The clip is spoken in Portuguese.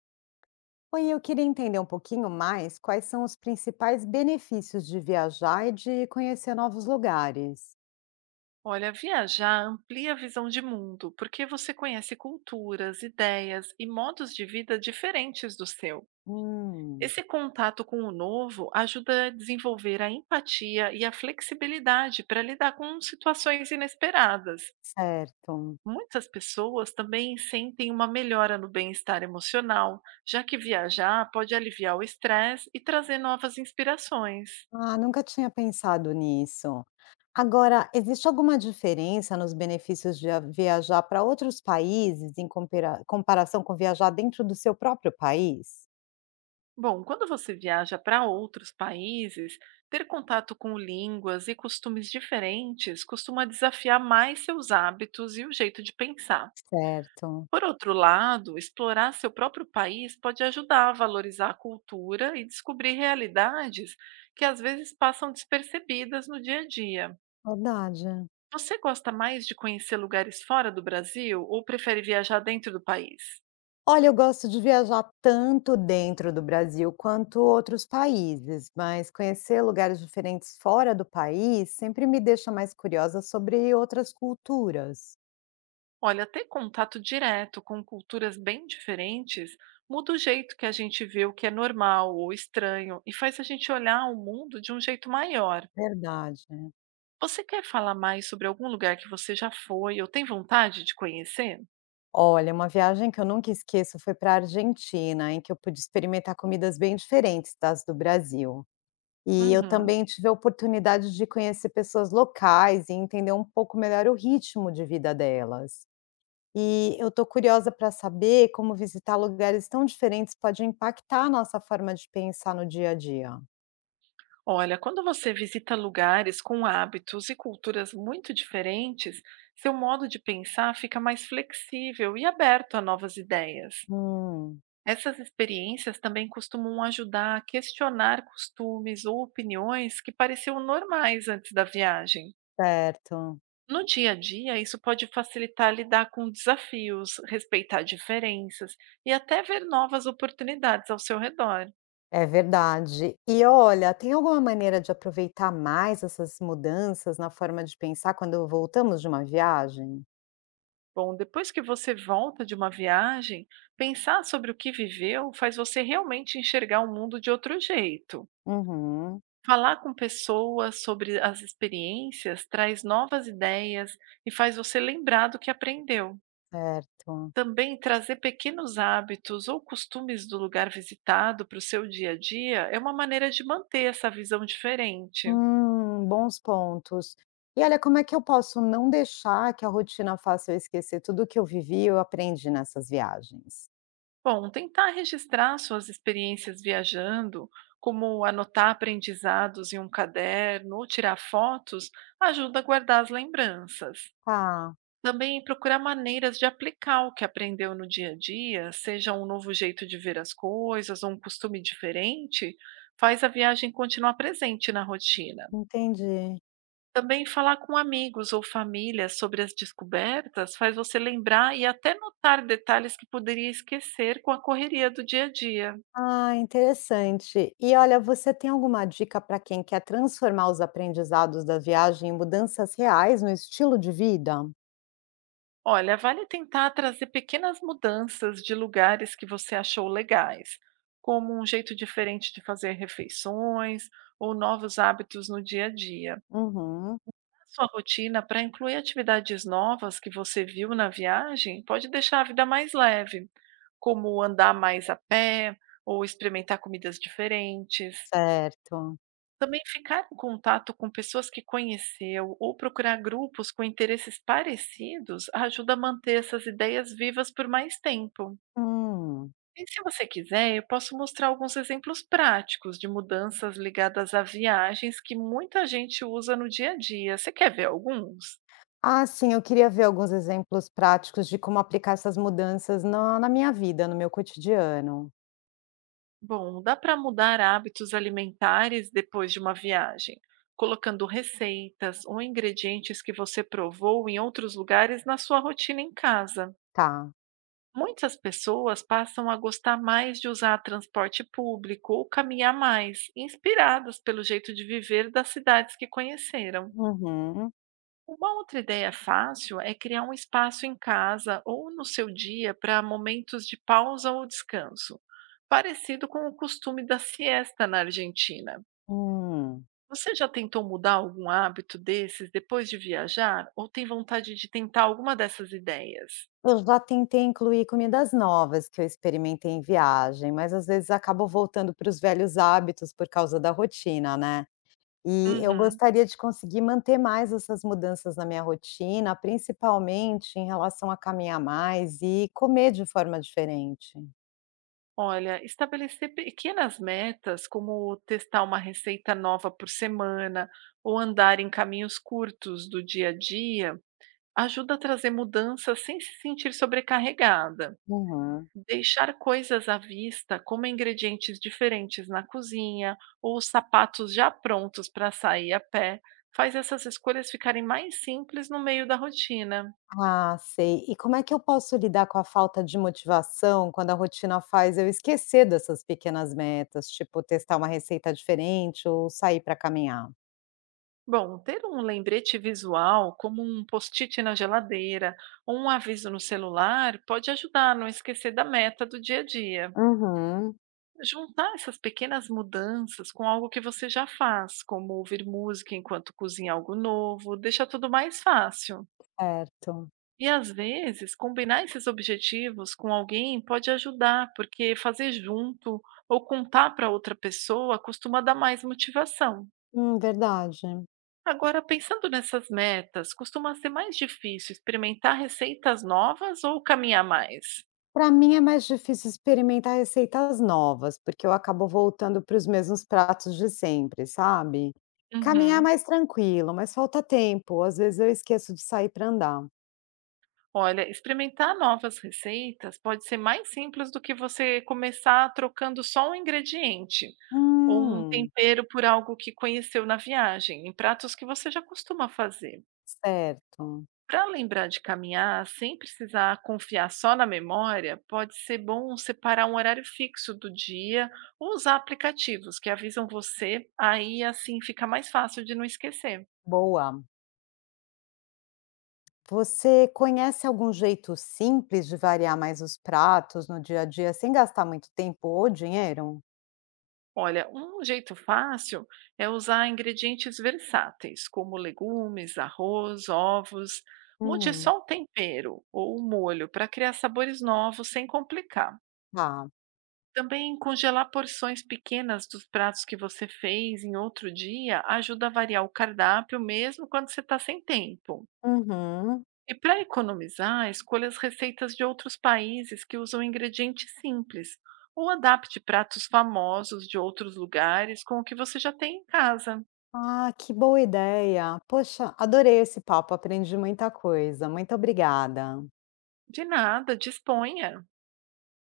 Oi, eu queria entender um pouquinho mais quais são os principais benefícios de viajar e de conhecer novos lugares. Olha, viajar amplia a visão de mundo, porque você conhece culturas, ideias e modos de vida diferentes do seu. Hum, Esse contato com o novo ajuda a desenvolver a empatia e a flexibilidade para lidar com situações inesperadas. certo. Muitas pessoas também sentem uma melhora no bem-estar emocional, já que viajar pode aliviar o estresse e trazer novas inspirações. Ah, nunca tinha pensado nisso. Agora, existe alguma diferença nos benefícios de viajar para outros países em comparação com viajar dentro do seu próprio país? Bom, quando você viaja para outros países, ter contato com línguas e costumes diferentes costuma desafiar mais seus hábitos e o jeito de pensar. Certo. Por outro lado, explorar seu próprio país pode ajudar a valorizar a cultura e descobrir realidades que às vezes passam despercebidas no dia a dia. Verdade. Você gosta mais de conhecer lugares fora do Brasil ou prefere viajar dentro do país? Olha, eu gosto de viajar tanto dentro do Brasil quanto outros países, mas conhecer lugares diferentes fora do país sempre me deixa mais curiosa sobre outras culturas. Olha, ter contato direto com culturas bem diferentes muda o jeito que a gente vê o que é normal ou estranho e faz a gente olhar o mundo de um jeito maior. Verdade. Você quer falar mais sobre algum lugar que você já foi ou tem vontade de conhecer? Olha, uma viagem que eu nunca esqueço foi para a Argentina, em que eu pude experimentar comidas bem diferentes das do Brasil. E eu Uhum. também tive a oportunidade de conhecer pessoas locais e entender um pouco melhor o ritmo de vida delas. E eu estou curiosa para saber como visitar lugares tão diferentes pode impactar a nossa forma de pensar no dia a dia. Olha, quando você visita lugares com hábitos e culturas muito diferentes, seu modo de pensar fica mais flexível e aberto a novas ideias. Hum, Essas experiências também costumam ajudar a questionar costumes ou opiniões que pareciam normais antes da viagem. certo. No dia a dia, isso pode facilitar lidar com desafios, respeitar diferenças e até ver novas oportunidades ao seu redor. É verdade. E olha, tem alguma maneira de aproveitar mais essas mudanças na forma de pensar quando voltamos de uma viagem? Bom, depois que você volta de uma viagem, pensar sobre o que viveu faz você realmente enxergar o mundo de outro jeito. Uhum, Falar com pessoas sobre as experiências traz novas ideias e faz você lembrar do que aprendeu. certo. Também trazer pequenos hábitos ou costumes do lugar visitado para o seu dia a dia é uma maneira de manter essa visão diferente. Bons pontos. E olha, como é que eu posso não deixar que a rotina faça eu esquecer tudo que eu vivi e eu aprendi nessas viagens? Bom, tentar registrar suas experiências viajando, como anotar aprendizados em um caderno ou tirar fotos, ajuda a guardar as lembranças. Tá, Também procurar maneiras de aplicar o que aprendeu no dia a dia, seja um novo jeito de ver as coisas um costume diferente, faz a viagem continuar presente na rotina. entendi. Também falar com amigos ou família sobre as descobertas faz você lembrar e até notar detalhes que poderia esquecer com a correria do dia a dia. Ah, interessante. E olha, você tem alguma dica para quem quer transformar os aprendizados da viagem em mudanças reais no estilo de vida? Olha, vale tentar trazer pequenas mudanças de lugares que você achou legais, como um jeito diferente de fazer refeições ou novos hábitos no dia a dia. Uhum, A sua rotina para incluir atividades novas que você viu na viagem pode deixar a vida mais leve, como andar mais a pé ou experimentar comidas diferentes. certo. Também ficar em contato com pessoas que conheceu ou procurar grupos com interesses parecidos ajuda a manter essas ideias vivas por mais tempo. Hum. E se você quiser, eu posso mostrar alguns exemplos práticos de mudanças ligadas a viagens que muita gente usa no dia a dia. Você quer ver alguns? Ah, sim, eu queria ver alguns exemplos práticos de como aplicar essas mudanças na minha vida, no meu cotidiano. Bom, dá para mudar hábitos alimentares depois de uma viagem, colocando receitas ou ingredientes que você provou em outros lugares na sua rotina em casa. Tá. Muitas pessoas passam a gostar mais de usar transporte público ou caminhar mais, inspiradas pelo jeito de viver das cidades que conheceram. Uhum. Uma outra ideia fácil é criar um espaço em casa ou no seu dia para momentos de pausa ou descanso, parecido com o costume da siesta na Argentina. Hum. Você já tentou mudar algum hábito desses depois de viajar ou tem vontade de tentar alguma dessas ideias? Eu já tentei incluir comidas novas que eu experimentei em viagem, mas às vezes acabo voltando para os velhos hábitos por causa da rotina, né? E eu Uhum. gostaria de conseguir manter mais essas mudanças na minha rotina, principalmente em relação a caminhar mais e comer de forma diferente. Olha, estabelecer pequenas metas, como testar uma receita nova por semana ou andar em caminhos curtos do dia a dia, ajuda a trazer mudanças sem se sentir sobrecarregada. Uhum. Deixar coisas à vista, como ingredientes diferentes na cozinha ou os sapatos já prontos para sair a pé, faz essas escolhas ficarem mais simples no meio da rotina. Ah, sei. E como é que eu posso lidar com a falta de motivação quando a rotina faz eu esquecer dessas pequenas metas, tipo testar uma receita diferente ou sair para caminhar? Bom, ter um lembrete visual, como um post-it na geladeira ou um aviso no celular, pode ajudar a não esquecer da meta do dia a dia. Uhum. Juntar essas pequenas mudanças com algo que você já faz, como ouvir música enquanto cozinha algo novo, deixa tudo mais fácil. Certo. E às vezes, combinar esses objetivos com alguém pode ajudar, porque fazer junto ou contar para outra pessoa costuma dar mais motivação. Verdade. Agora, pensando nessas metas, costuma ser mais difícil experimentar receitas novas ou caminhar mais? Para mim é mais difícil experimentar receitas novas, porque eu acabo voltando para os mesmos pratos de sempre, sabe? Caminhar é Uhum. mais tranquilo, mas falta tempo. Às vezes eu esqueço de sair para andar. Olha, experimentar novas receitas pode ser mais simples do que você começar trocando só um ingrediente ou um Hum, tempero por algo que conheceu na viagem, em pratos que você já costuma fazer. certo. Para lembrar de caminhar sem precisar confiar só na memória, pode ser bom separar um horário fixo do dia ou usar aplicativos que avisam você, aí assim fica mais fácil de não esquecer. Boa. Você conhece algum jeito simples de variar mais os pratos no dia a dia sem gastar muito tempo ou dinheiro? Olha, um jeito fácil é usar ingredientes versáteis, como legumes, arroz, ovos. Mude Hum, só o tempero ou o molho para criar sabores novos sem complicar. tá. Também congelar porções pequenas dos pratos que você fez em outro dia ajuda a variar o cardápio mesmo quando você está sem tempo. Uhum. E para economizar, escolha as receitas de outros países que usam ingredientes simples, ou adapte pratos famosos de outros lugares com o que você já tem em casa. Ah, que boa ideia. Poxa, adorei esse papo, aprendi muita coisa. Muito obrigada. De nada, disponha.